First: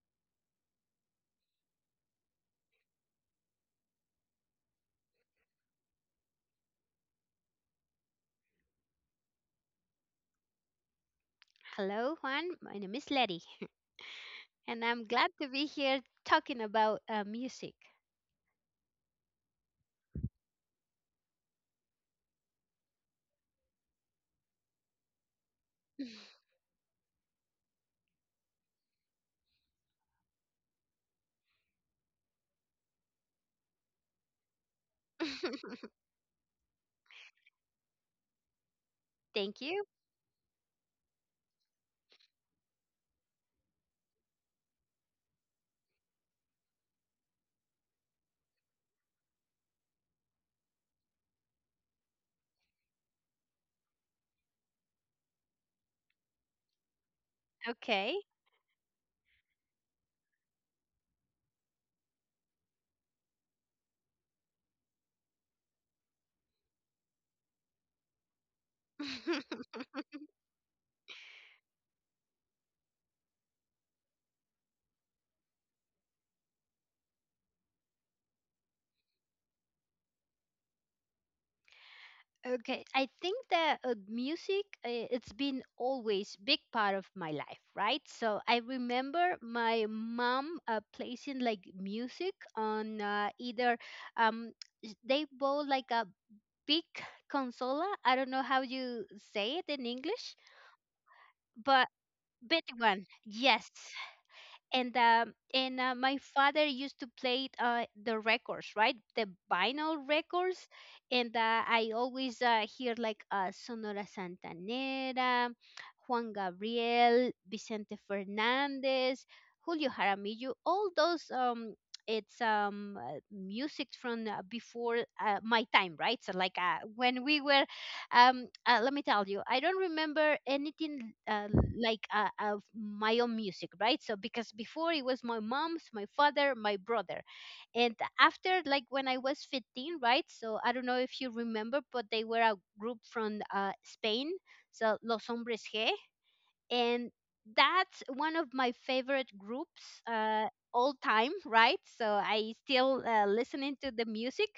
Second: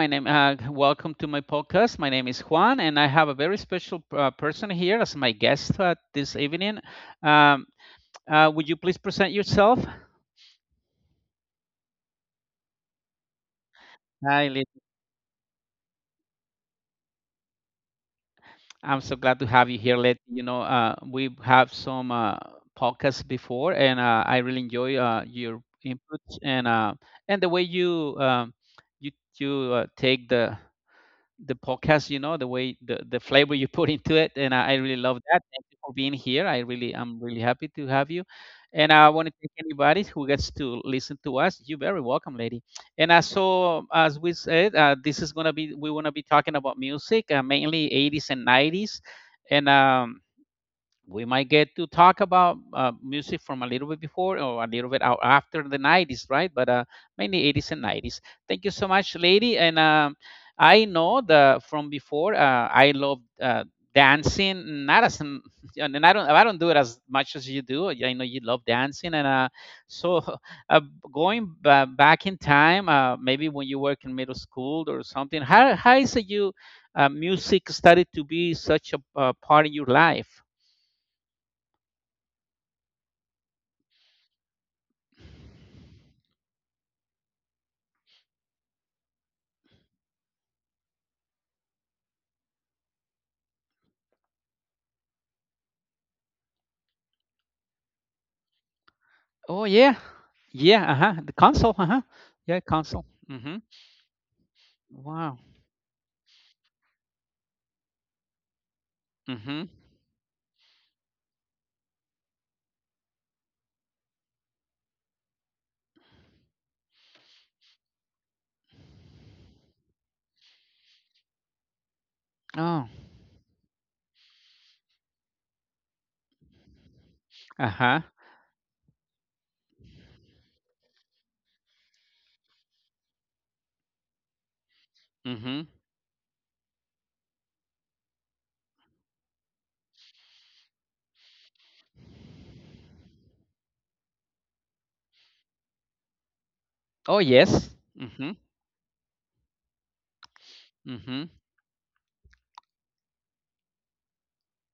Welcome to my podcast. My name is Juan, and I have a very special person here as my guest, this evening. Um, would you please present yourself? Hello, Juan. My name is Letty, Hi, Lit. and I'm glad to be here talking about music. I'm so glad to have you here, Lit. You know, we have some podcasts before, and I really enjoy your input, and the way you you take the podcast, you know, the way the flavor you put into it. And I really love that. Thank you for being here. I'm really happy to have you. And I want to thank Thank you. anybody who gets to listen to us. You're very welcome, lady. And, as so as we said, this is going to be — we want to be talking about music, mainly 80s and 90s. And we might get to talk about music from a little bit before or a little bit out after the 90s, right? But, mainly 80s and Okay. 90s. Thank you so much, lady. And I know, the from before, I love, dancing, not as m-, and I don't do it as much as you do. I know you love dancing, and so, uh, going back in time, maybe when you work in middle school or something, how is it you music started to be such a part of your life. Okay, I think that music it's been always big part of my life, right? So I remember my mom placing like music on either um they bought like a big consola. I don't know how you say it Oh in yeah, English, yeah. Uh huh. The but console. Uh huh. big Yeah, one. console. Yes, Mhm. and um Wow. and uh, my father used to play the records, right? The vinyl Mhm. records, and I always hear like Sonora Santanera, Juan Gabriel, Vicente Fernandez, Julio Jaramillo, all those Oh. it's music from before my time, right? So like Uh when huh. we were let me tell you, I don't remember anything like of my own music, right? So because before it Mhm. was my mom's, my father, my brother, and after, like when I was 15, right? So I don't know if you remember, but they were a group from Spain, so Los Hombres G, Oh and yes. that's Mhm. one of my favorite groups all Mhm. time, right? So I still listening to the music,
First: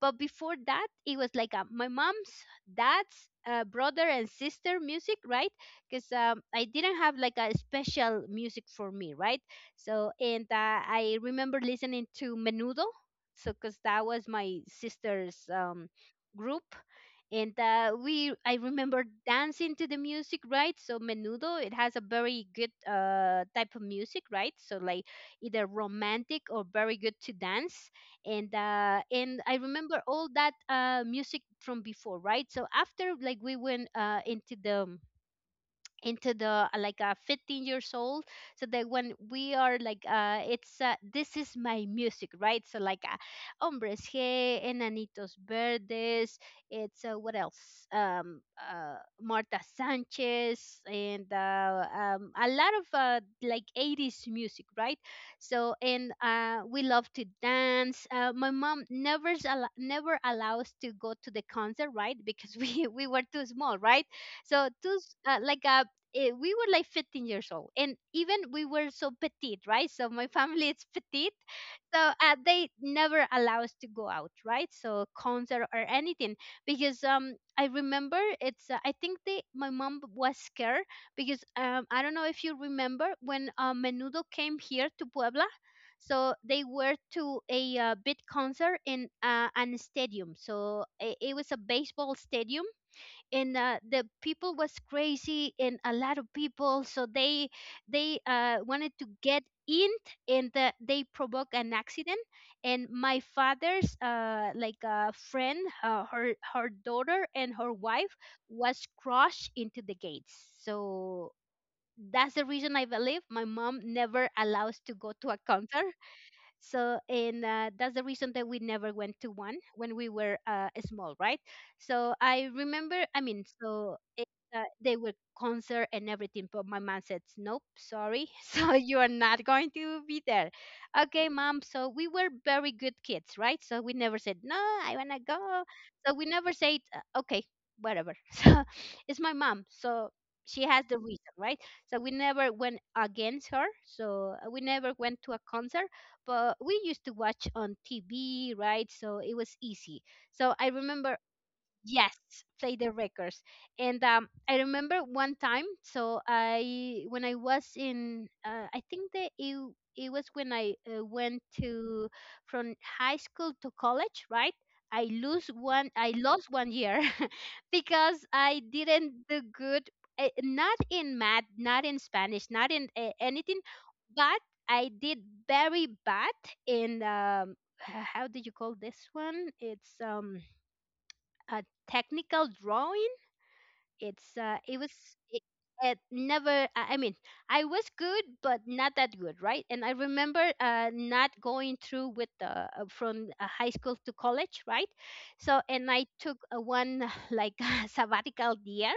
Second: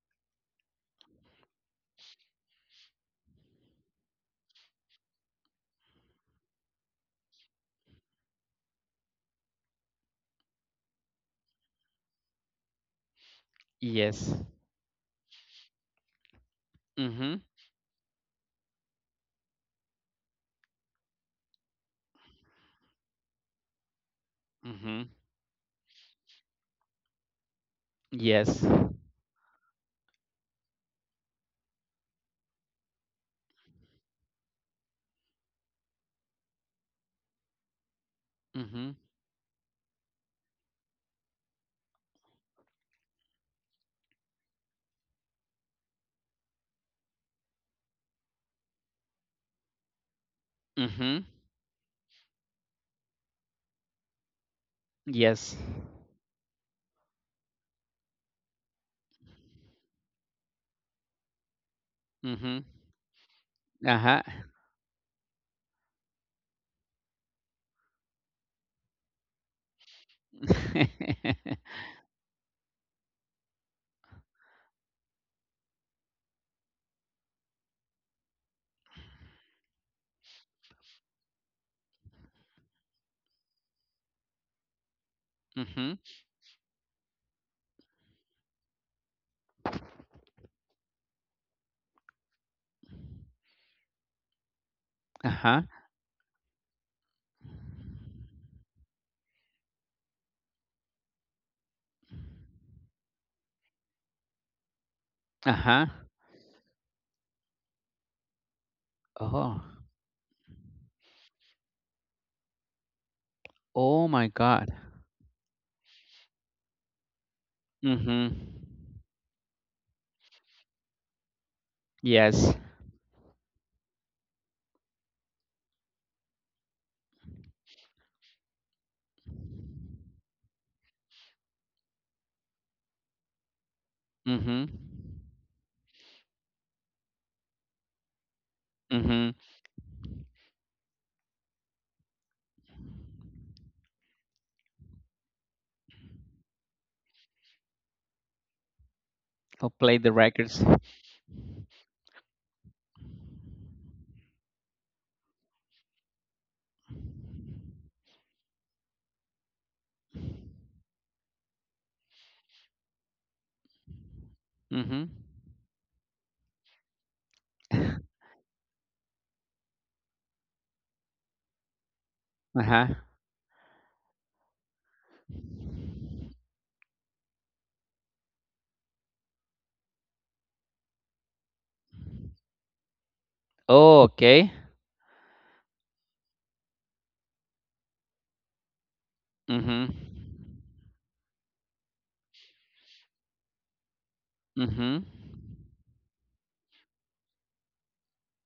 but before that it was like my mom's, dad's, brother and sister music, right? Because I didn't have like a special music for me, right? So and I remember listening to Menudo, so because that was my Yes. sister's group. And Mhm. We I remember dancing to the music, right? So Menudo, it has a very good type of music, right? So like, Mhm. either romantic or very good to dance. And uh, Yes. and I remember all that music from before, right? So after, like we went into the like 15 years old, so that when Mhm. we are like it's this is my music, right? So like Hombres G, Enanitos Verdes, it's what else, Marta Sanchez, and Mhm. A lot of like 80s music, right? So Yes. and uh, we love to dance. My mom never never allows to go to the concert, right? Because we we Mhm. were too small, right? Uh So huh. Like a we were like 15 years old, and even we were so petite, right? So my family is petite, so they never allow us to go out, right? So concert or anything, because um, I remember it's I think they my mom was scared because um, I don't know if you remember when Menudo came here to Puebla. So Mhm. they were to a big concert in an stadium, so it was a baseball stadium, and the people was crazy and Uh a lot huh. of people, so they wanted to get in, and they provoked an accident. And my father's like a friend, Uh her huh. her daughter and her wife was crushed into the Oh. gates. So that's the reason, I believe, my mom never Oh my allows to go God. to a concert. So, and that's the reason that we Mhm. never went to one when we were small, right? So I remember, Yes. I mean, so it, they were concert and everything, but my mom said, nope, sorry. So you are not going to be there. Okay, mom. So we were very good kids, right? So we never said, no, I Mhm. want to go. So we never said, okay, whatever." So it's my mom. Mhm. So she has the reason, right? So we never went against her. So we never went to a concert, but we used to watch on TV, right? So it was easy. Who played So the I records? remember, yes, play the records. And I remember one time, so I when I was in, I think that it was when I went to from high school to college, right? Mhm. I lost 1 year Uh because I didn't do good, not in math, not in Spanish, not in huh. anything, but I did very bad in h- how do you call this one? It's um, a technical drawing. It's Oh, it was okay. it, it never. I mean, I was good, but not that good, right? And I Mhm. remember not going through with the from high school to college, right? Mhm. So and I took one like sabbatical year.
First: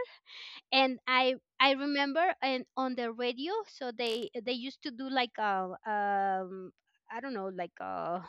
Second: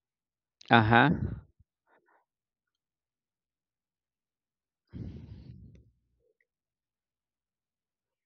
And Uh-huh. I remember, and on the radio, so they used to do like a um, I don't know, like a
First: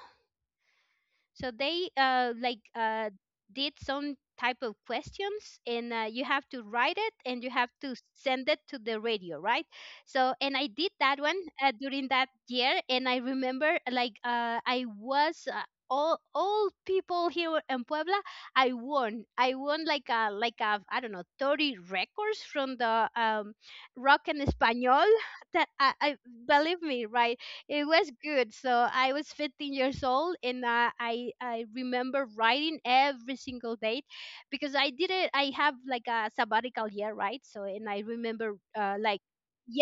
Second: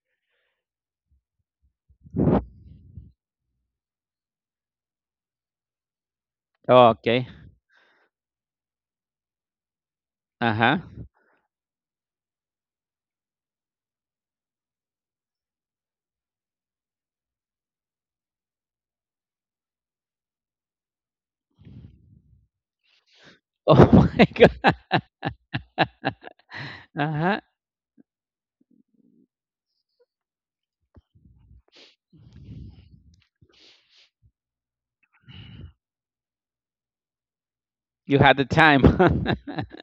so they did some type of questions, and you have Oh, to write okay. it and you have to send it to the radio, right? So Uh-huh. and I did that one during that year. And I remember like I was. All people here in Puebla, I won. I won like a I don't know, 30 records from the Oh my rock and god. español. That I, believe me, Uh-huh. right? It was good. So I was 15 years old, and I remember writing every single date, because I did it. I have like a sabbatical year, right? So and I You had the remember time. Like.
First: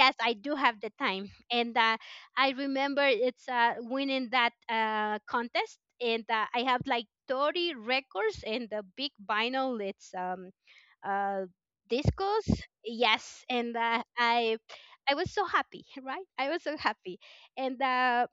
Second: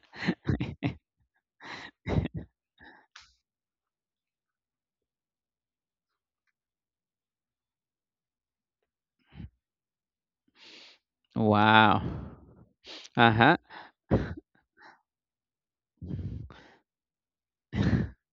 I do have the time, and I remember it's winning that contest, and I have like 30 records and the big vinyl. It's uh, Wow. discos. Yes, Uh-huh. and I was so happy, right? I was so happy, and uh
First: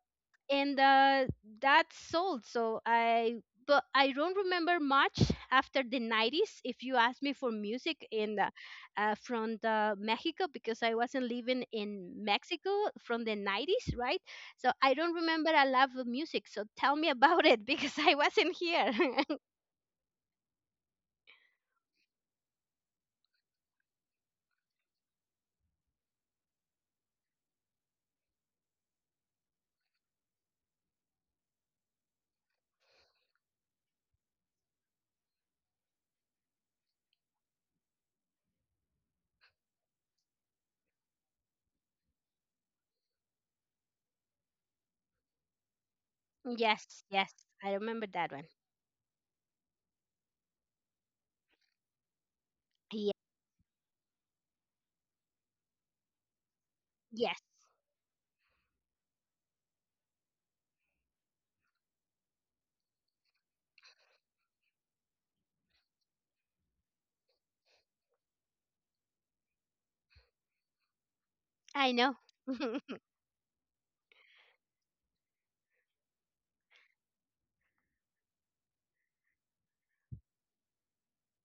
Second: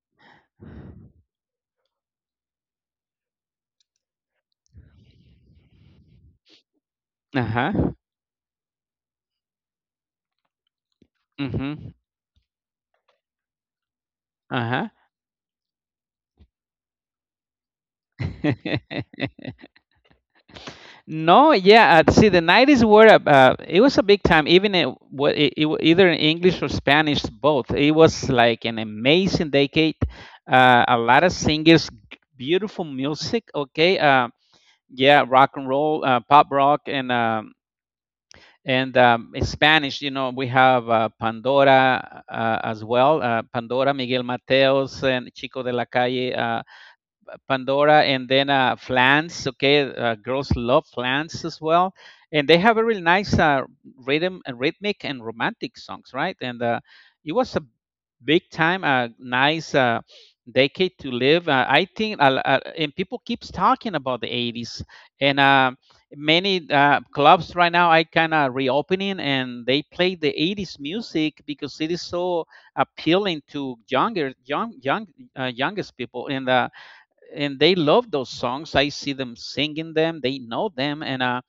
and that sold. So I, but I don't remember much after the 90s. If you ask me for Uh-huh. music in the, from the Mexico, because I wasn't living Mhm. in Mexico from the 90s, right? So Uh-huh. I don't remember a lot of music, so tell me about it, because I wasn't here. No, yeah. See, the 90s were a it was a big time. Even, it, wa- it wa- either in English or Spanish, both. It was like an amazing decade. A lot of singers, beautiful music. Okay, yeah, rock and roll, pop rock, and in Spanish, you know, we have Pandora, as well. Pandora, Miguel Mateos, and Chico de la Calle. Yes, yes. I Pandora, remember and that one. then Flans. Okay, girls love Flans as well, and they have a really Ye- nice, rhythm, rhythmic, and romantic songs, right? And, it yes. was a big time, a nice, decade to live. I think, and people keeps talking about the '80s, and many clubs right now I kind of reopening, and they play the '80s music because I it is know. so appealing to younger, young, young, youngest people, and they love those songs. I see them singing them. They know them, and uh,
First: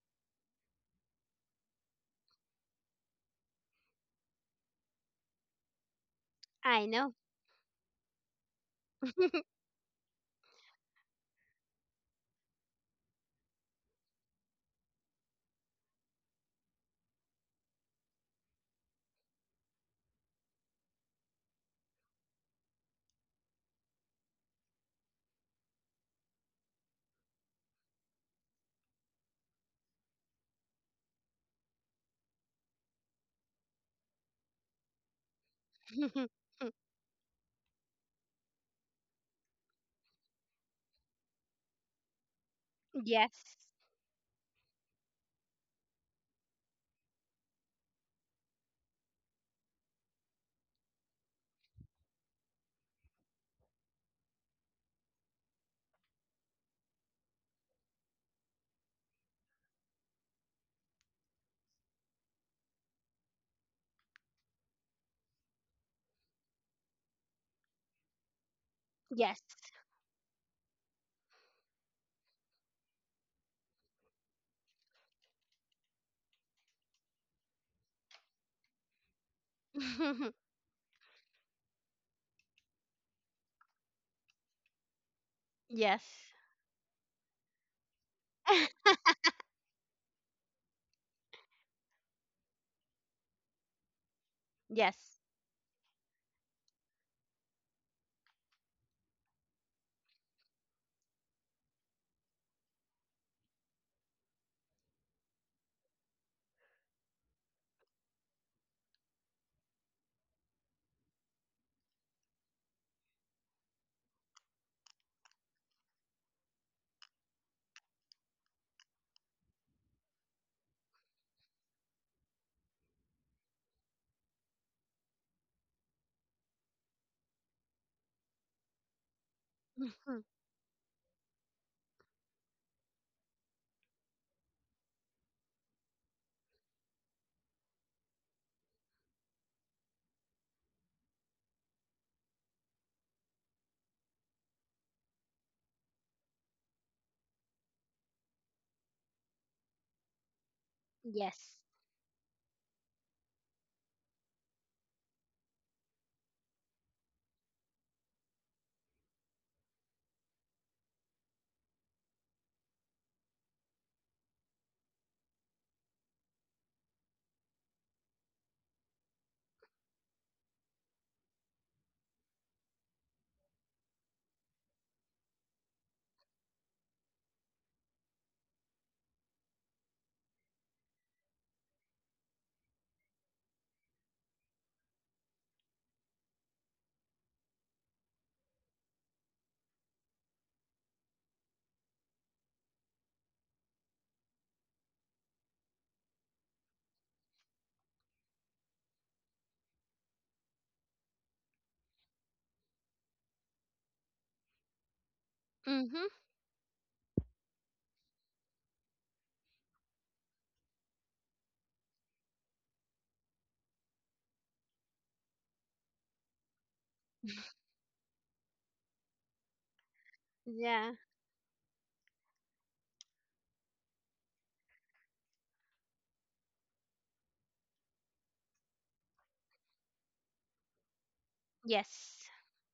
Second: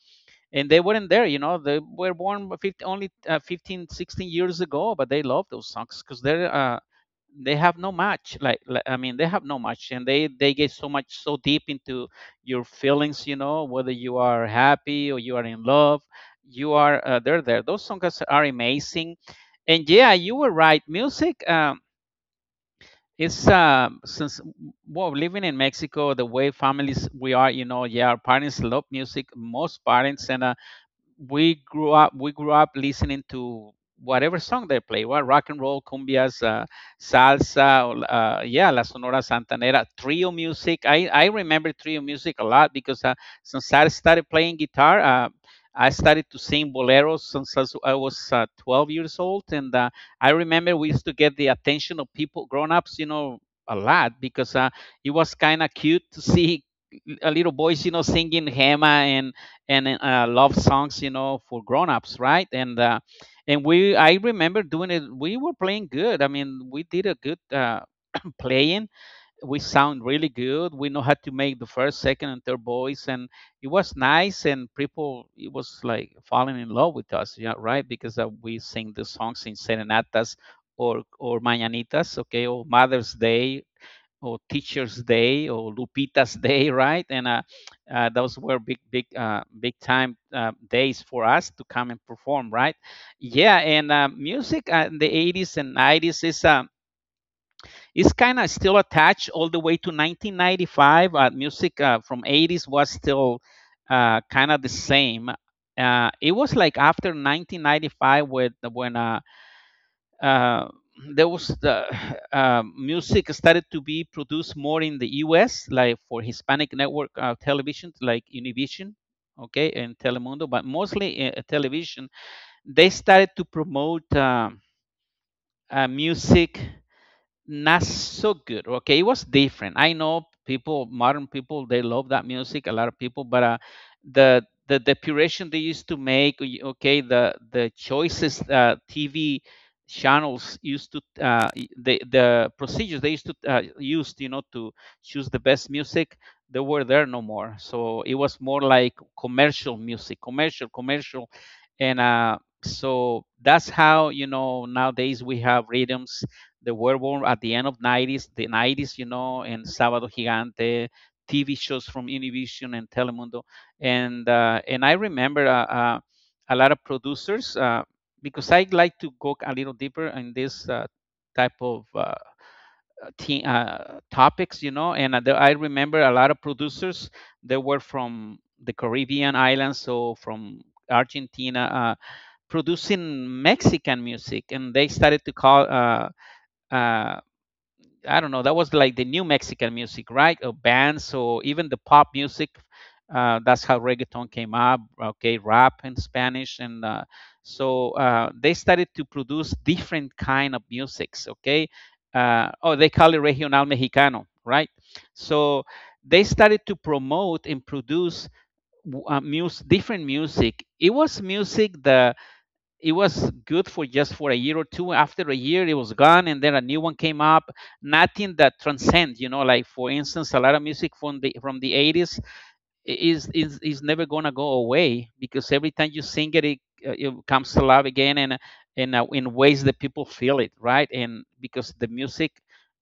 and they weren't there. You know, they were born 50, only 15, 16 years ago, but they love those songs because I know. they have no match. Like, I mean, they have no match, and they get so much, so deep into your feelings. You know, whether you are happy or you are in love, you are they're there. Those songs are amazing, and yeah, you were right. Music. It's since, well, living in Mexico, the way families we are, you know, yeah, our parents love music, most parents. And, we grew up listening to whatever song they play, what, rock and roll, cumbias, salsa, yeah, la Sonora Santanera, trio music. I remember trio music a lot because, Yes, since I started playing guitar, I started to sing boleros since I was 12 years old, and I remember we used to get the attention of people, grown-ups, you know, a lot because it was kind of cute to see a little boys, you know, singing Hema and love songs, you know, for grown-ups, right? I remember doing it. We were playing good. I mean, we did a good, playing. yes. We sound really good. We know how to make the first, second, and third voice, and it was nice. And people, it was like falling in love with us, yeah, right? Because we sing the songs in serenatas, or mañanitas, okay, or Mother's Day, or Teachers Day, or Yes. Lupita's Day, right? And those were big, big, big time, days for us to come and perform, right? Yeah, and music in the Yes. 80s and 90s is kind of still attached all the way to 1995. Music from 80s was still, kind of the same. It was like after 1995, with when, uh, there was the music started to be produced more in the US, like for Hispanic network, television, like Univision, okay, and Telemundo, but mostly television. They started to promote, music not so good. Okay, it was different. I Hmm. know people, modern people, they love that music. A lot of people, but the the puration they used to make. Okay, the choices, TV channels used to, the procedures they used to use, you know, to choose the best music. They were there no more. So it was more like commercial music, commercial, commercial, Yes. and so that's how, you know, nowadays we have rhythms they were born at the end of 90s, the 90s, you know, and Sábado Gigante, TV shows from Univision and Telemundo, and I remember, a lot of producers, because I like to go a little deeper in this, type of, topics, you know. And, I remember a lot of producers that were from the Caribbean islands, so from Argentina, producing Mexican music, and they started to call. Uh, I don't know. That was like the new Mexican music, right? Or bands, or even the pop music. That's how reggaeton came up. Okay, rap in Spanish, and so they started to produce different kind of musics. Okay, oh, they call it regional mexicano, right? So Mhm. they started to promote and produce, different music. It was music that it was good for just for a year or two. After a year it was gone, and then a new one came up, nothing that transcends, you know, like for instance a lot of music Yeah. from the 80s is never gonna go away because every time you sing it, it comes to life again, and in ways that people feel it, right? And because the music, Yes.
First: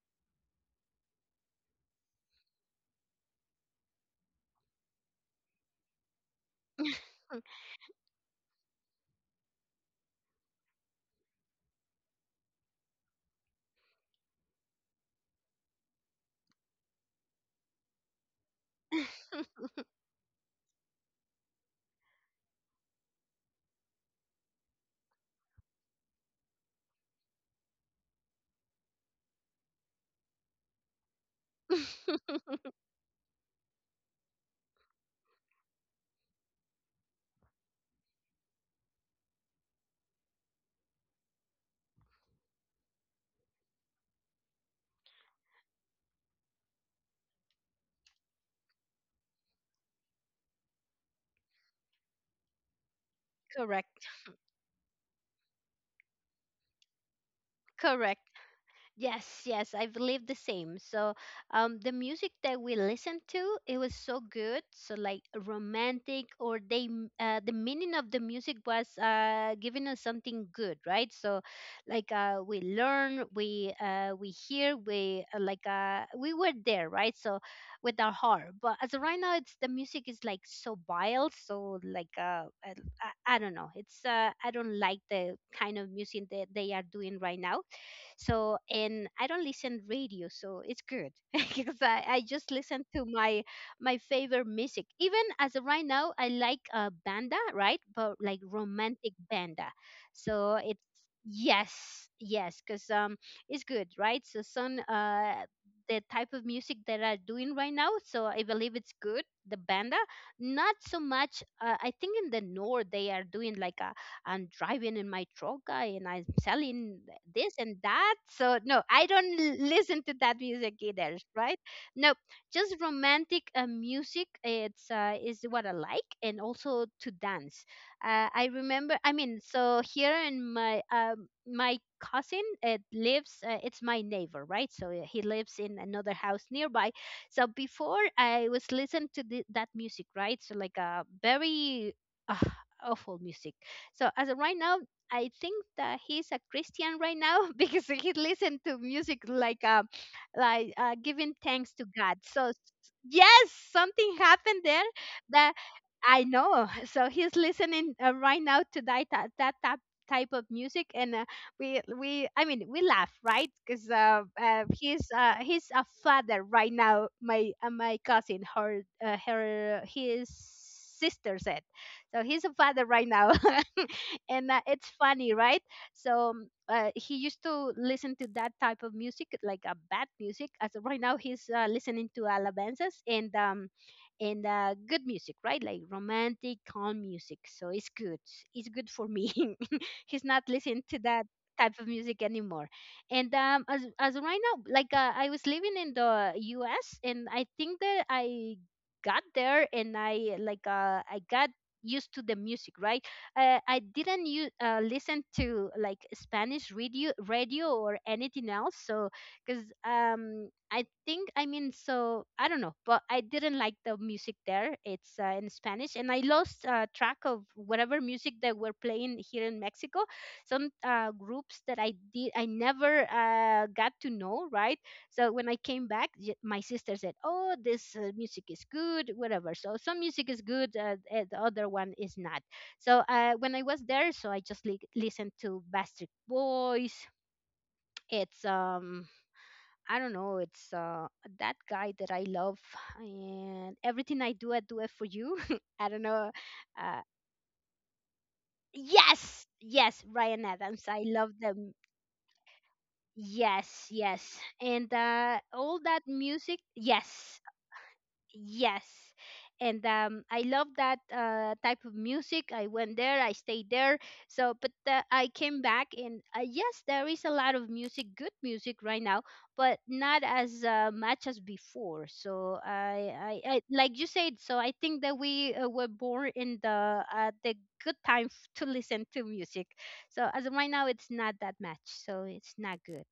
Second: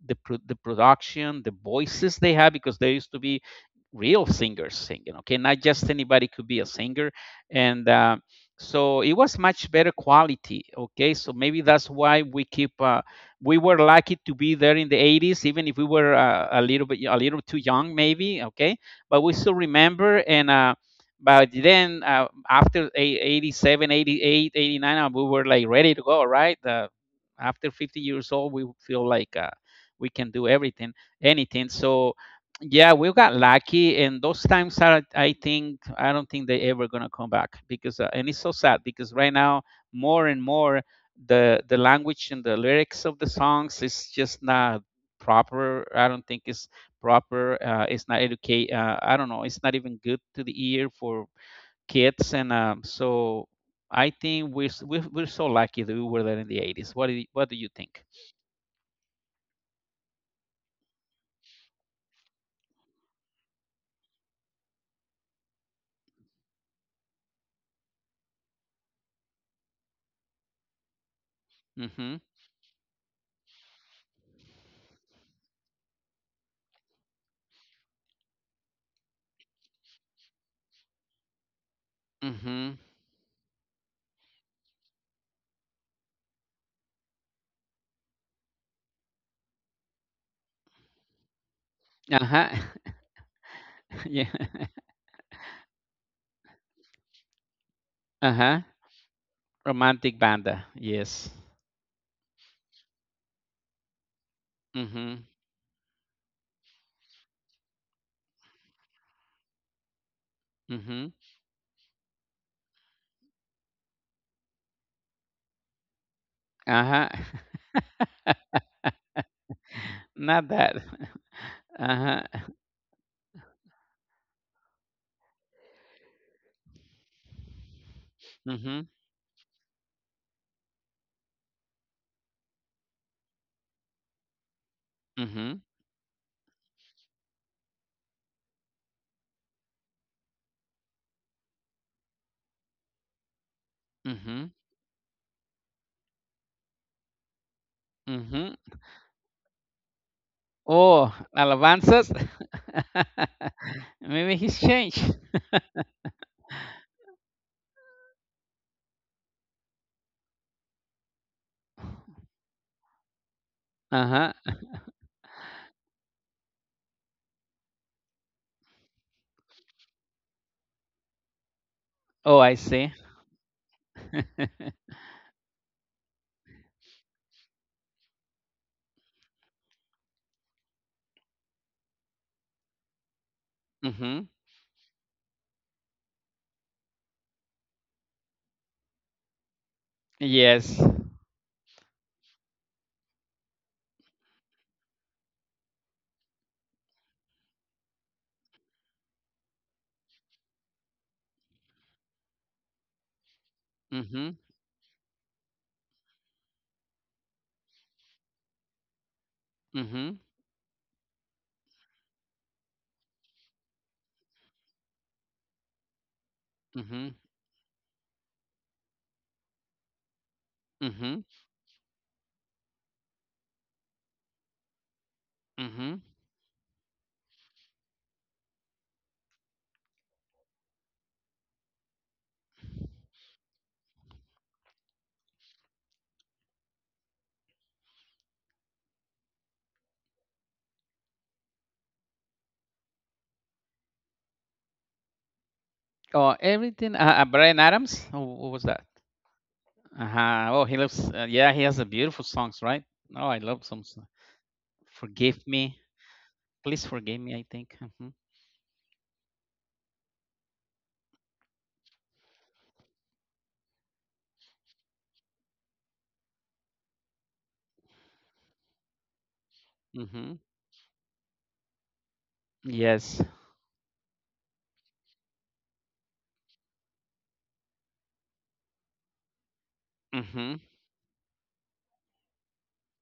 the production, the voices they have, because there used to be real singers singing, okay, not just anybody could be a singer, and so it was much better quality, okay. So maybe that's why we keep. We were lucky to be there in the 80s, even if we were, a little too young, maybe. Okay, but we still remember. And, by then, after 87, 88, 89, we were like ready to go, right? After 50 years old, we feel like we can do everything, anything. So, yeah, we got lucky, and those times are, I think, I don't think they ever gonna come back because, and it's so sad because right now, more and more, the language and the lyrics of the songs is just not proper. I don't think it's proper. It's not educate. I don't know. It's not even good to the ear for kids. And, so Correct. I think we're so lucky that we were there in the 80s. What do you think? Correct. Yes, yes, I believe the same. So, the music that we listened to, it was so good. So, like romantic, or they, the meaning of the music was giving us something good, right? So, like Mhm. We learn, we hear, we were there, right? So, with our heart. But as of right now, it's the music is like so wild. So, like Mhm. I I don't know. It's I don't like the kind of music that they are doing right now. So and I don't listen radio, so it's good because I just Uh-huh. listen to my favorite yeah. music. Even as of right now, I like banda, right? But like Uh-huh. romantic banda. Romantic So banda. it's, Yes. yes, yes, because um, it's good, right? So some Mhm. uh, the type of music that are doing right now. So I believe it's good. The banda, not so Mhm. much. I think in the north they are doing like a, and driving in my truck and I'm selling Uh-huh. this and that. So no, I don't listen to that Not music that. either, right? No, Uh-huh. just romantic music. It's is what I like, and also to dance. I Mhm. remember. I mean, so here in my my cousin it lives it's my neighbor, right? So yeah, he lives Mhm. in another house nearby. So before I was listening to that music, right? So like a very uh, awful music. So as of Mhm. right now, I think that he's a Christian right now because he Mhm. listened to music like Oh, giving thanks to alabanzas. God. Yes, something Maybe he's happened there changed. that I know. So he's listening right now to that type of music. And we I mean, we laugh, right? Because Uh-huh. He's a father right now. My my cousin, her his sister said, so he's Oh, a I father see. right now. And it's funny, right? So he used to listen to that type of music, like a bad music. As of right now, he's listening to alabanzas, Mm-hmm. and good music, right? Like romantic, calm music. So it's good. It's good for me. He's not listening Yes. to that type of music anymore. And as of right now, like I was living in the U.S. And I think that I got there, and I like I got used to the music, right? I didn't Mm-hmm. Listen to like Spanish radio or anything else, so because Mm-hmm. I think, I mean, so I don't know, but I didn't like the music there. It's in Spanish, and I lost track Mm-hmm. of whatever music that were playing here in Mexico. Some Mm-hmm. groups that I never got to know, right? So when I came back, Mm-hmm. My sister said, "Oh, this music is good, whatever." So some music is good, the other one is not. So when I was there, so I just listened to Bastard Boys. It's I don't know, it's that guy that I love, and everything I do it for you. I don't know. Oh, Uh, everything. Brian Adams. Oh, what was that? yes, yes, Ryan Uh-huh. Oh, Adams. he I loves. love Yeah, them. he has a beautiful songs, right? Oh, I love Yes, some. Song. yes, and Forgive all me, that music. please forgive Yes, me. I think. Mm-hmm. yes. And I love that type of music. I went there, I stayed there. So, but I came back, and yes, there is a lot of music, good music right now, but not Mm-hmm. as much as before. So, Yes. I, like you said, so I think that we were born in the good time to listen to music. So, as of Mm-hmm. right now, it's not that much. So, it's not good.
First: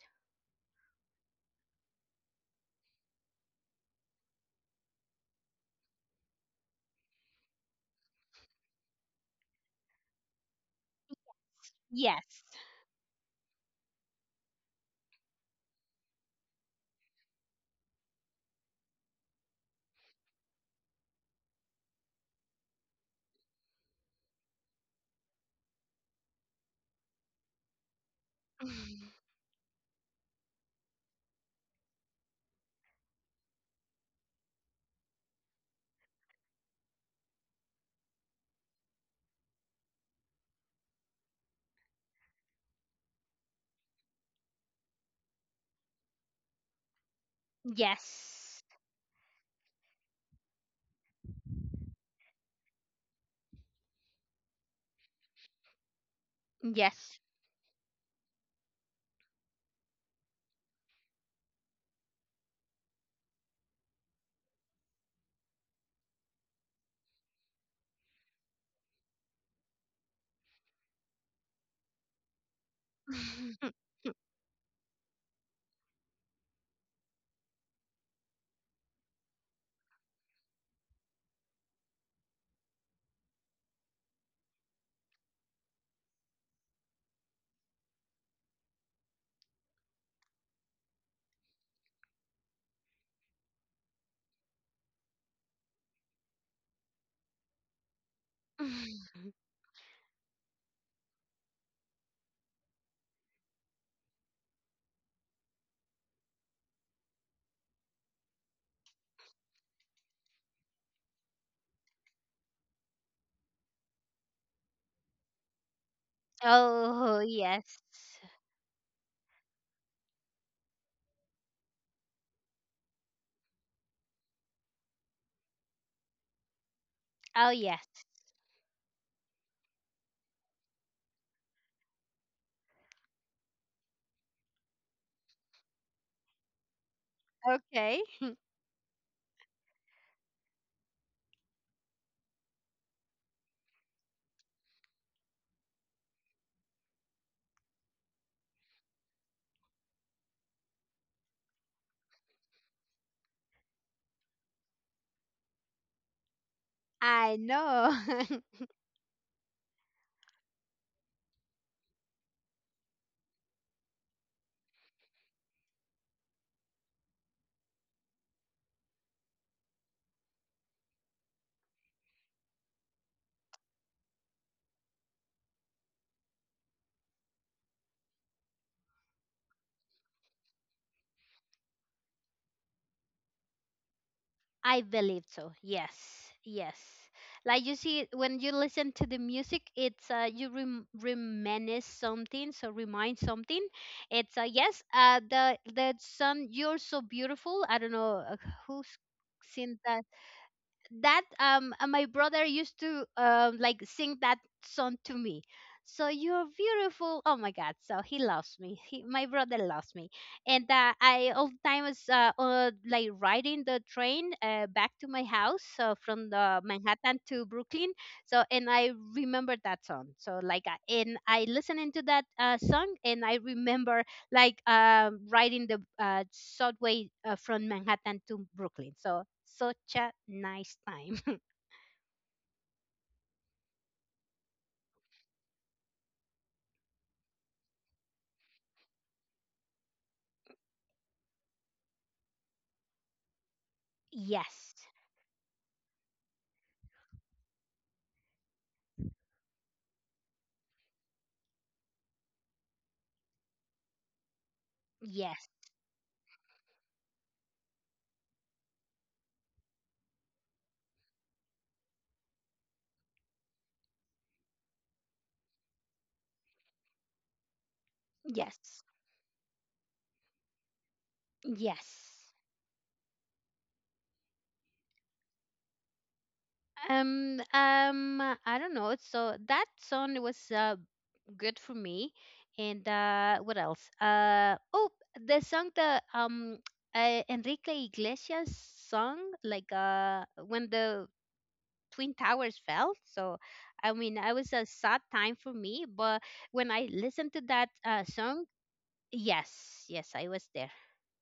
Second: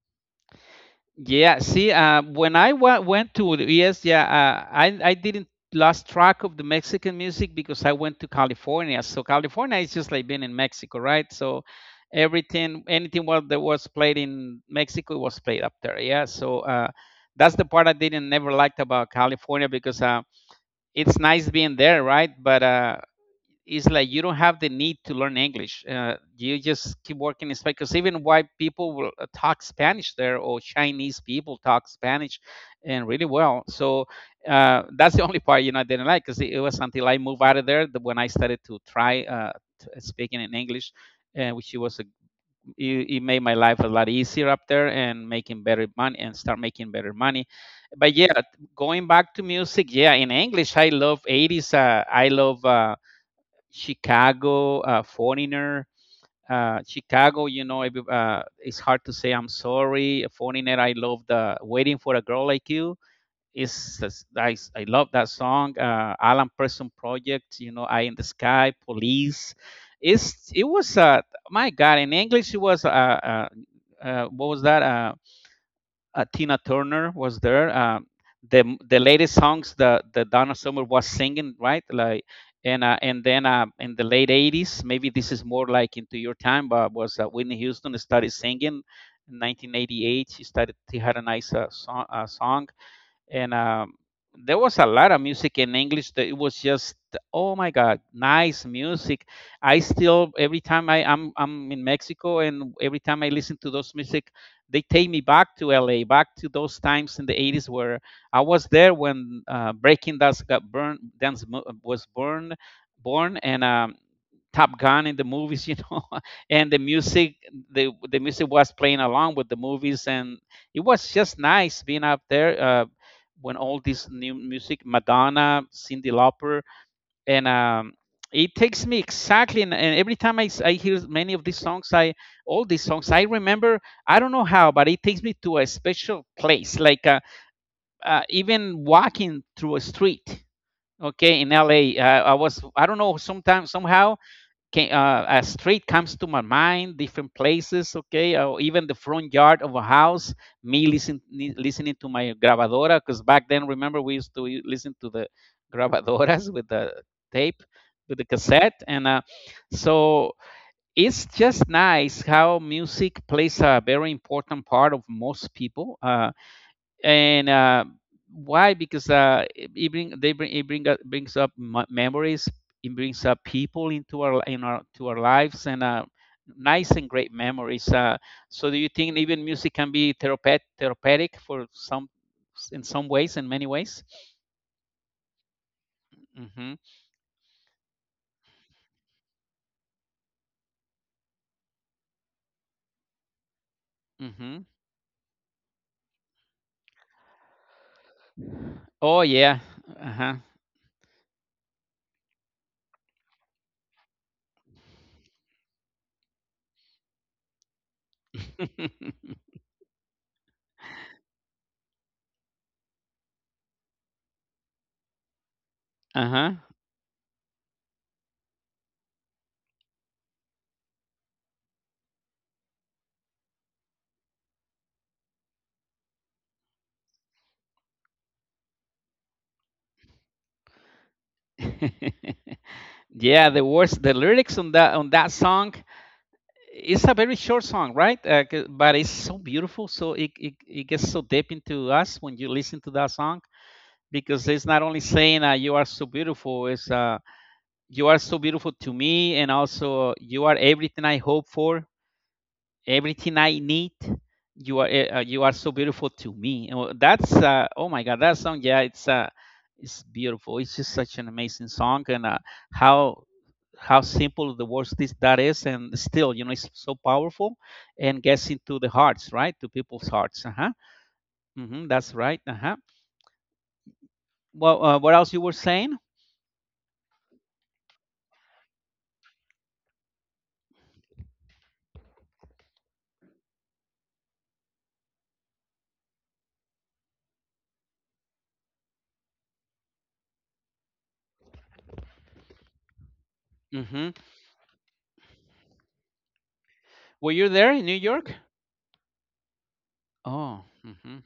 Yeah, see, when I went to, yes, yeah, I didn't lost track of the Mexican music because I went to California. So California is just like being in Mexico, right? So Yes. everything, anything what that was played in Mexico was played up there. Yeah, so that's the part I didn't never liked about California because it's nice being there, right? But it's like you don't have the need to learn English. You just keep working in Spanish. Because even white people will talk Spanish there, or Chinese people talk Spanish, and really well. So that's the only part I didn't like. Because it was until I moved out of there that when I started to try speaking in English, which it was it made my life a lot easier up there and making better money and start making better money but yeah, Yes. going back to music, yeah, in English, I love 80s, I love Chicago, Foreigner, Yes. chicago you know every- it's hard to say. I'm sorry, Foreigner. I love the "Waiting for a Girl Like You". Is I I love that song. Alan Person Project, you know, "Eye in the Sky". Police. It's it was my god In English, it was what was that? Tina Turner was there. The latest songs that the Donna Summer was singing, right? Like, and then in the late 80s, maybe this is more like into your time, but was Whitney Houston started singing in 1988. She started she had a nice song. And there was a lot of music in English that it was just, oh my God, nice music. I still every time I'm in Mexico, and every time I listen to those music, they take me back to LA, back to those times in the 80s where I was there when Breaking Dance got burned, was born and Top Gun in the movies, you know, and the Oh, music, yes. the music was playing along with the movies, and it was just nice being up there. When all this new music, Madonna, Cindy Lauper, and Oh, yes. it takes me exactly. And every time I hear many of these songs, I, all these songs I remember. I don't know how, but it takes me to a special place, like Okay. Even walking through a street. Okay, in LA, I was, I don't know, sometimes somehow can, a street comes to my mind, different places, okay, or even the front yard of a house. Me listen, listening to my grabadora, because back then, remember, we used to listen to the grabadoras with the I tape, know. with the cassette, and so it's just nice how music plays a very important part of most people. And Why? Because it, it bring they bring it bring up, brings up memories. It brings up people into our in our to our lives, and nice and great memories. So do you think even music can be therapeutic for some, in some ways, in many ways? I believe so. Yes. Yes. Mm-hmm. Like you see, when you listen to the music, it's you reminisce something, so remind something. It's Mm-hmm. yes, the song "You're So Beautiful." I don't know who's Oh yeah. seen that. Uh-huh. That, my brother used to like sing that song to me. So "you're beautiful," oh my god, so he loves me, my brother loves me. And I all the time was like riding the train back to my house, so from Uh-huh. the Manhattan to Brooklyn. So and I remember that song, so like I listening to that song, and I remember like riding the subway from Manhattan to Brooklyn. So such a nice time. Yeah, the words, the lyrics on that song, it's a very short song, right? But it's so beautiful. So it gets so deep into us when you listen to that song, because it's Yes, not only saying, you are so beautiful, it's you are so beautiful to me, and also you are everything I hope for, everything I need. You are you are yes, so beautiful to me. Oh, that's oh my God, that song. Yeah, it's beautiful. It's just such an amazing song, and how how simple the words this that is, and still, you know, it's so powerful and gets into yes, the hearts, right, to people's hearts. Uh huh. Hmm, that's yes. right. Uh huh. Well, what else you were saying? I don't know. So that song was good for me. And what else? Oh, the song, the Enrique Iglesias song, like when the Twin Towers felt. So, I Mm-hmm. mean, it was a sad time for me. But when I Were listened to you that there in New York? song, yes, yes, I was Oh. there. Mm-hmm.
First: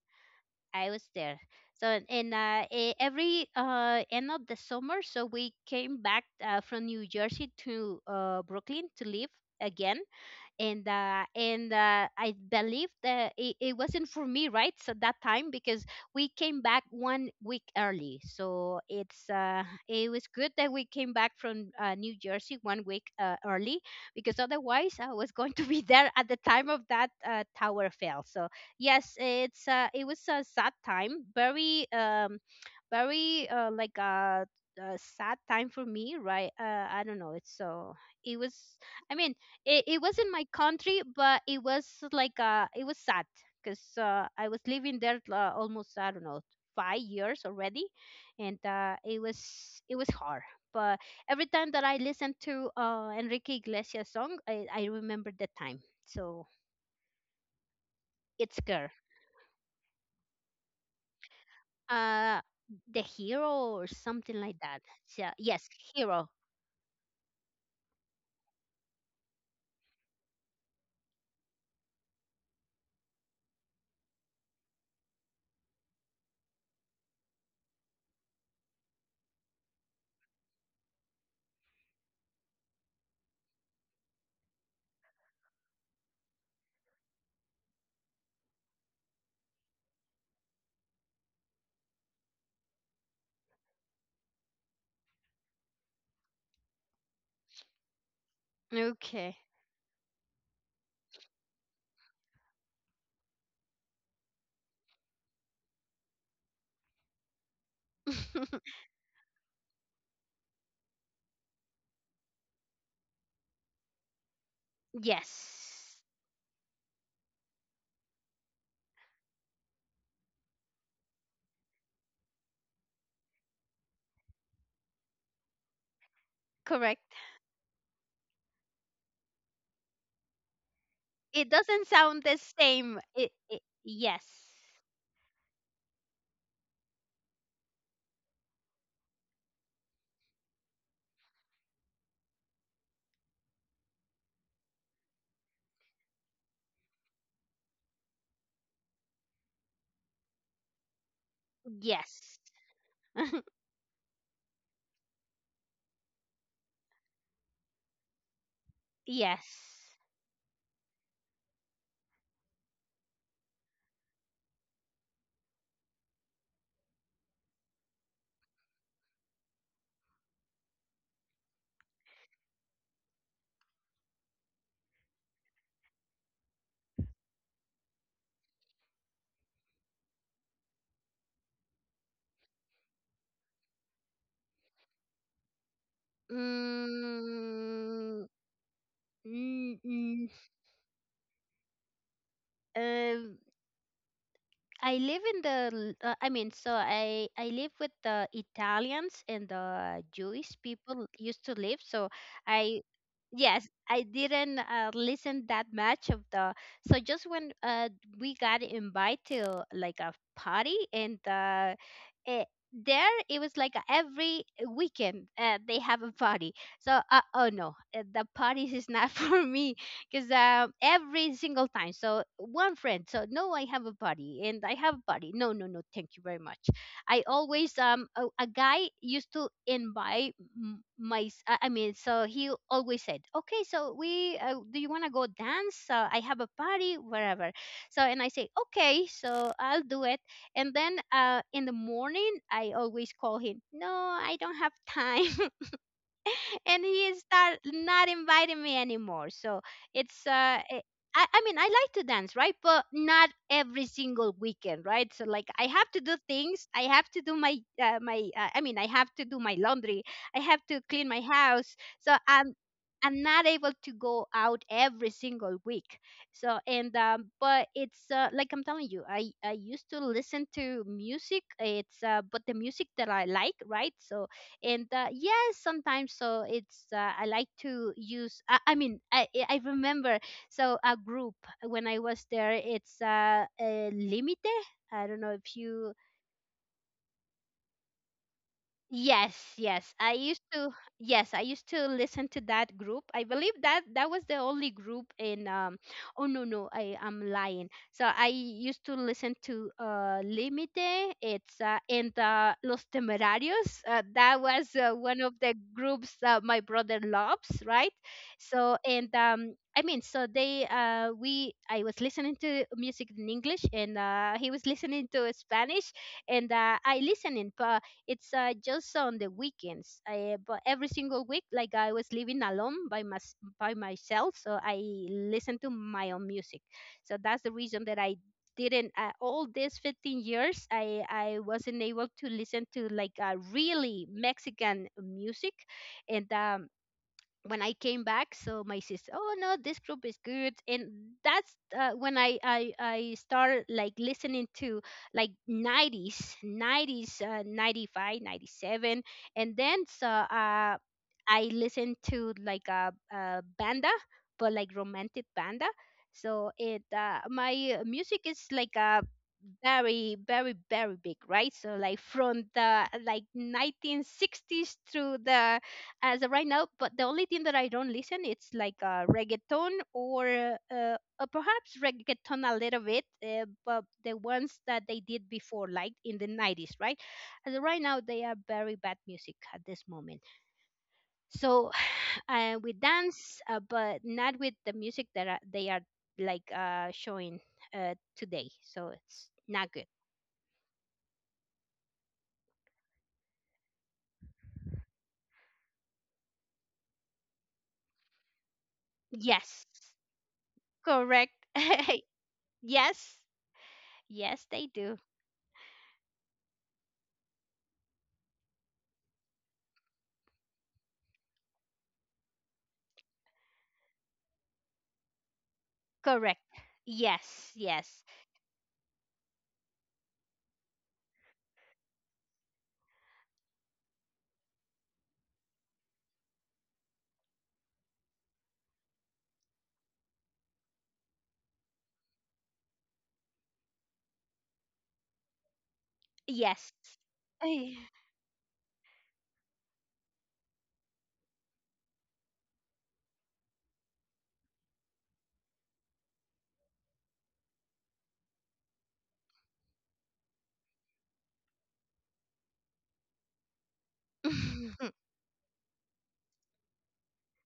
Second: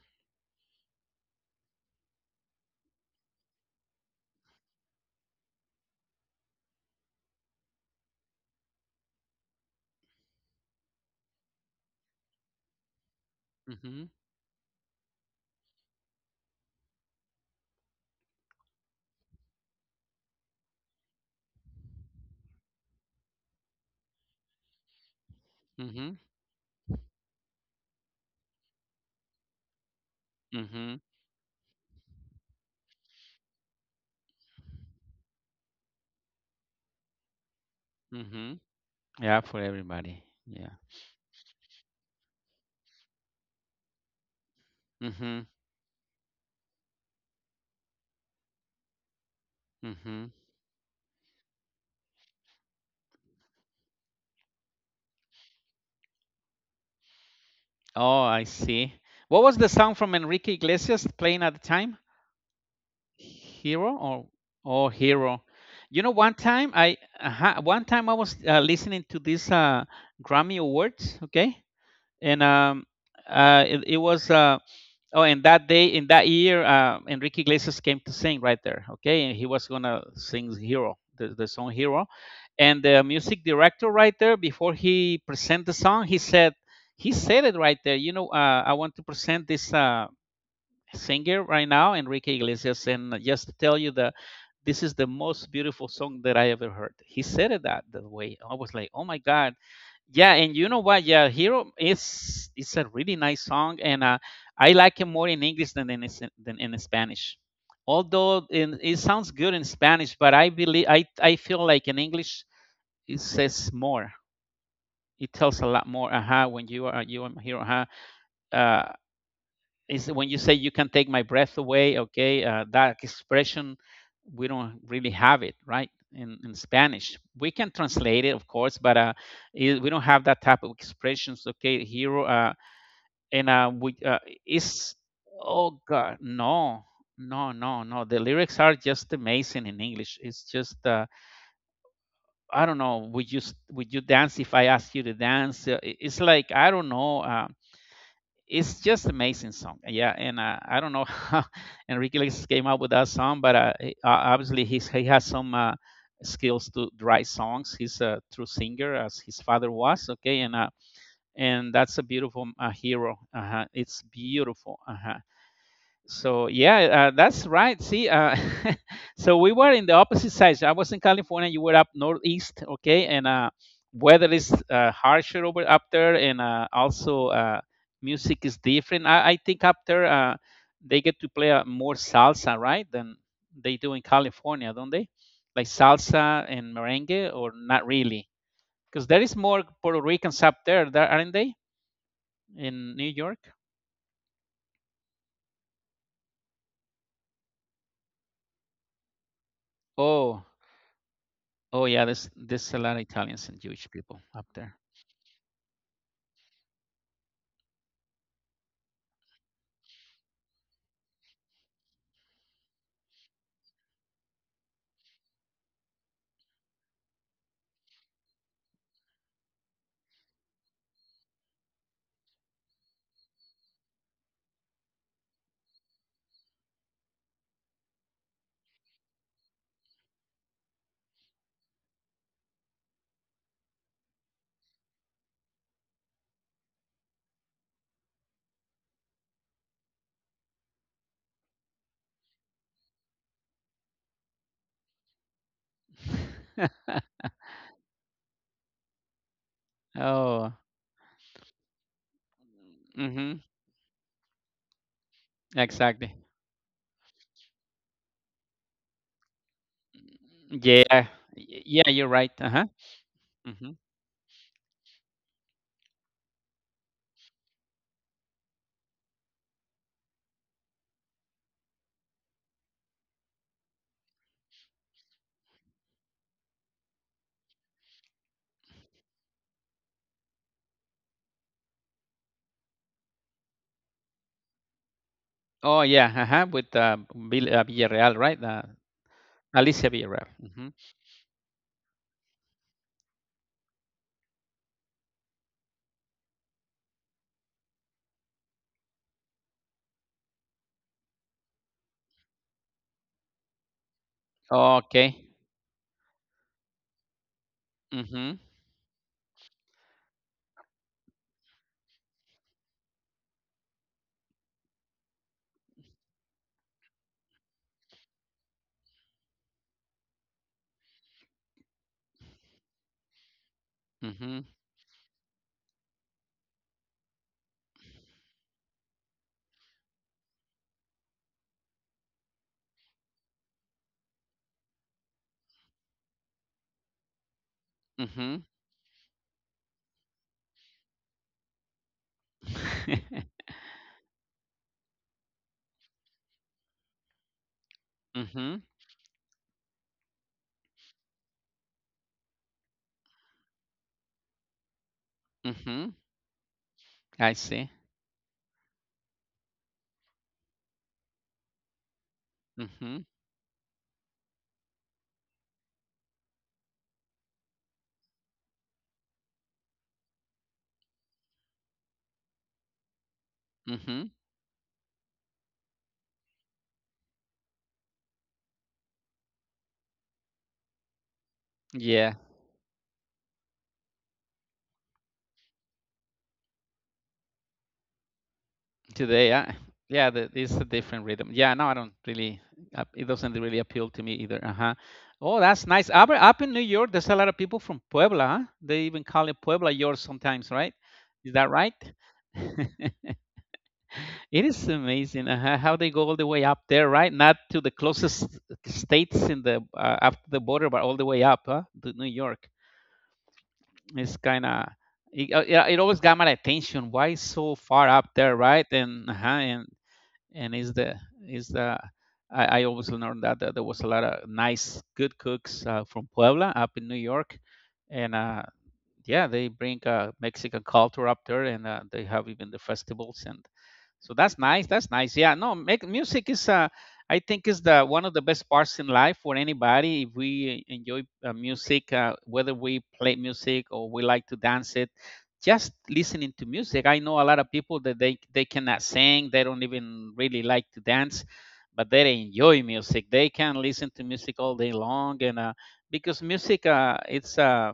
I was there. So, and every end of the summer, so we came back from New Jersey to Brooklyn to live again, and I believe that it wasn't Mm-hmm. for me, right? So that time, because we came back one week early, so it was good that we came back from New Jersey one week early, because otherwise I was going to be there at Mm-hmm. the time of that tower fell, so yes, it was a sad Mm-hmm. time, very very like a sad time for me, right? I don't know, it's so it was, Mm-hmm. I mean, Yeah, it, for it was in my everybody. country, Yeah. but it was like it was sad because I was living there Mhm, almost, I don't know, 5 years already, and it was hard. mhm. But every time that I listen to Enrique Iglesias song, I remember the time, so it's Oh, I girl, see. What was the song from Enrique Iglesias playing at the time? uh the Hero, or Hero something like or, that. oh, Yeah, yes, Hero? Hero. You know, one time I was listening to this Grammy Awards, okay, and it was Oh, and that day, in that year, Enrique Iglesias came to sing right there. Okay, and he was gonna sing "Hero," the song "Hero," and the music director right there, before he present the song, he said it right there. You know, I want to present this singer right now, Enrique Iglesias, and just to tell you that this is the most beautiful song that I ever heard. He said it that way. I was like, oh my Okay. God, yeah, and you know what? Yeah, Hero is, it's a really nice song, and I like it more in English than in than in Spanish. Although in, it sounds good in Spanish, but I believe I feel like in English it says more. It tells a lot Yes, more. Aha, when you are, you are Hero. Aha, uh, is when you say you can take my breath away, okay, that expression we don't really have it right correct, in Spanish. We can translate it, of course, but we don't have that it type of doesn't sound the expressions. Okay, same, Hero. it, it And yes. We, it's Oh God, no. The lyrics are just amazing in English. It's just I don't know, would you would you dance if I ask you to dance? It's like I don't know, it's just amazing song. Yeah, and I don't know Yes. how Enrique Iglesias came up with that song, but obviously he has some skills to write songs. He's a true singer, Yes. as his father was. Okay, and that's a beautiful Hero. Uh-huh. It's beautiful. Uh-huh. So yeah, that's right. See, so we were in the opposite sides. I was in California, you were up northeast, okay, and weather is harsher over up there, and also music is different. I think up there they get to play more salsa, right, than they do in California, don't they? Like salsa and merengue, or not Mm, really? Because there is mm, more mm, Puerto Ricans up there, there aren't they? In um, New York? I live in the, I mean, so I live with the Italians and the Jewish Oh. people used to live. So, Oh yeah, there's I a lot of yes, Italians and I Jewish people didn't up there. listen that much of the, so just when we got invited to like a party, and eh, there it was like every weekend they have a party. So oh no, the parties is not for me, because every single time, so one friend, so no, I have a party, and I have a party, no, no, no, thank you very much. I always a guy used to invite I mean, so he always said, okay, so we do you want to go dance? I have a party wherever. So, and I say, okay, so I'll do it, and then in the morning I always call him, no, I don't have time, and he is start not inviting me anymore, so it's Oh, I mean I like to dance, right? But not mm-hmm, every single weekend, right? So like I have to do exactly. things, I have to do my my I mean, I have to do my laundry, I have to Yeah, clean my house, yeah, you're so right. Uh i'm huh. i'm not able Hmm. to go out every single week. So, and but it's like I'm telling you, I used to listen to music, it's but the music that I like, right? So and yes, sometimes, so it's I like to use, I mean, I remember, so a group when I was there, it's Limite, I don't know if Oh you. yeah, uh huh. With Villarreal, right? Yes, yes. Alicia I Villarreal. used to Mm-hmm. Yes, I used to listen to that group. I believe that that was the only group in, oh no, no, I am lying. So I used to listen to Limite, it's and Los Temerarios. That was one of Okay. the groups my brother loves, right? Mm-hmm. So, and I mean, so I was listening to music in English, and he was listening to Spanish, and I listening. It's just on the weekends. But every single week, like I was living alone by myself, Mm-hmm. so I listen to my own music. So that's the reason that I didn't, all these 15 years I wasn't able to listen to like a really Mexican music. And when I came back, Mm-hmm. so my sister, oh no, this group is good, and that's when I started like listening to like 90s, 95, Mm-hmm. 97, and then so I listened to like a banda, but like romantic banda. Mm-hmm. So it I see. my music is like a very, very, very big, right? So like from the, Mm-hmm. like, 1960s through the as of right now, but the only thing that I don't listen, it's like reggaeton, or perhaps reggaeton a little bit, but Mm-hmm. the ones that they did before, like in the 90s, right? As of right now they are very bad music at this moment, so Yeah. We dance but not with the music that they are like showing today, so it's Today, I, not good. yeah, the, it's a different rhythm. Yeah, no, I don't really. It doesn't really appeal to me either. Uh huh. Oh, that's nice. Up in New York, there's a lot of people from Puebla. Huh? They even call it Yes, Puebla yours sometimes, right? Is correct. that right? Yes, It yes, is they do. amazing how they go all the way up there, right? Not to the closest states in the after the border, but all the way up, huh, to New York. It's kind of yeah, it always got my Correct. attention. Why so Yes, far yes, up there, right? And is the I always learned that, that there was a lot of nice good cooks from Puebla up in New York, and yeah, they bring Mexican culture up there, and they have even the festivals, and so that's nice. That's nice. Yeah, no, music is yes. I think is the Ay. one of the best parts in life for anybody. If we enjoy music, whether we play music or we like to dance it, just listening to music. I know a lot of people that they cannot sing, they don't even really like to dance, but they enjoy music. They can listen to music all day long, and because music,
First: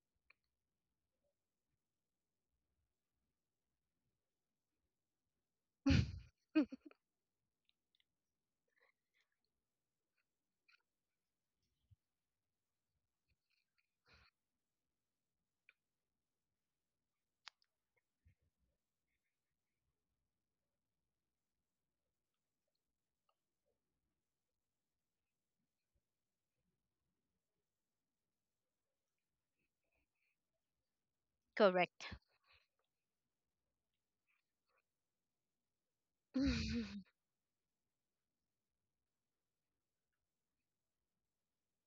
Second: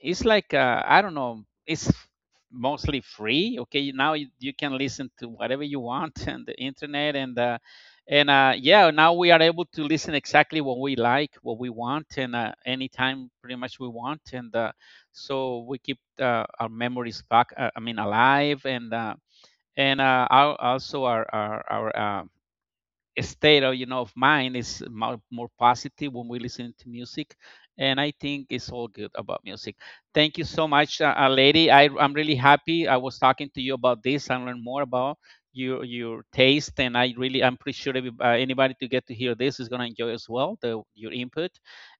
it's like I don't know. It's mostly free. Okay, now you can listen to whatever you want on the internet, and yeah, now we are able to listen exactly what we like, what we want, and anytime pretty much we want, and so we keep our memories back. I mean, alive, and our, also our state of, you know, of mind is more positive when we listen to music, and I think it's all good about music. Thank you so much, lady. I'm Correct. really happy I was talking to you about this and learn more about your taste, and I really, I'm pretty sure anybody to get to hear this is going to enjoy as well your input.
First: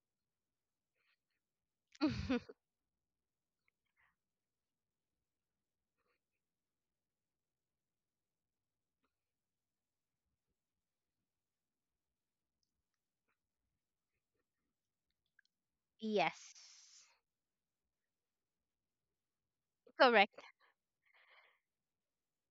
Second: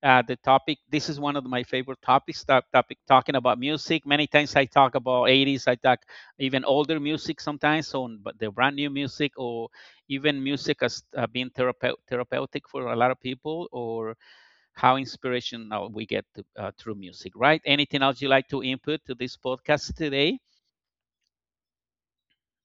The topic, this is one of my favorite topics, topic talking about music. Many times I talk about 80s, I talk even older music sometimes. So but the brand new music, or even music as being therapeutic for a lot of people, or how inspirational we get to, Yes. Through music, right? Anything else you like to input to this podcast today? Correct.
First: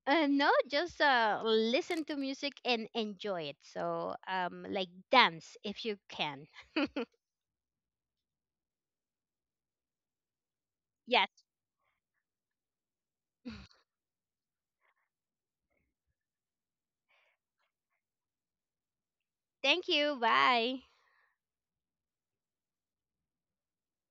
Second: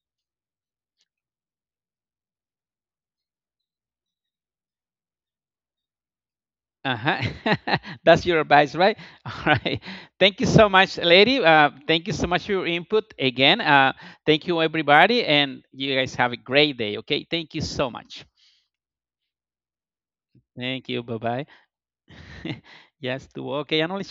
No, just listen to music and enjoy it. So, like, dance if you can. Uh-huh. That's your advice, right? All right. Thank you so much, lady. Yes. Thank you so much for your input again. Thank you, everybody. And you guys have a great day, okay? Thank you so much. Thank you. Bye. Thank you. Bye bye. Ya estuvo. Ok, ya no le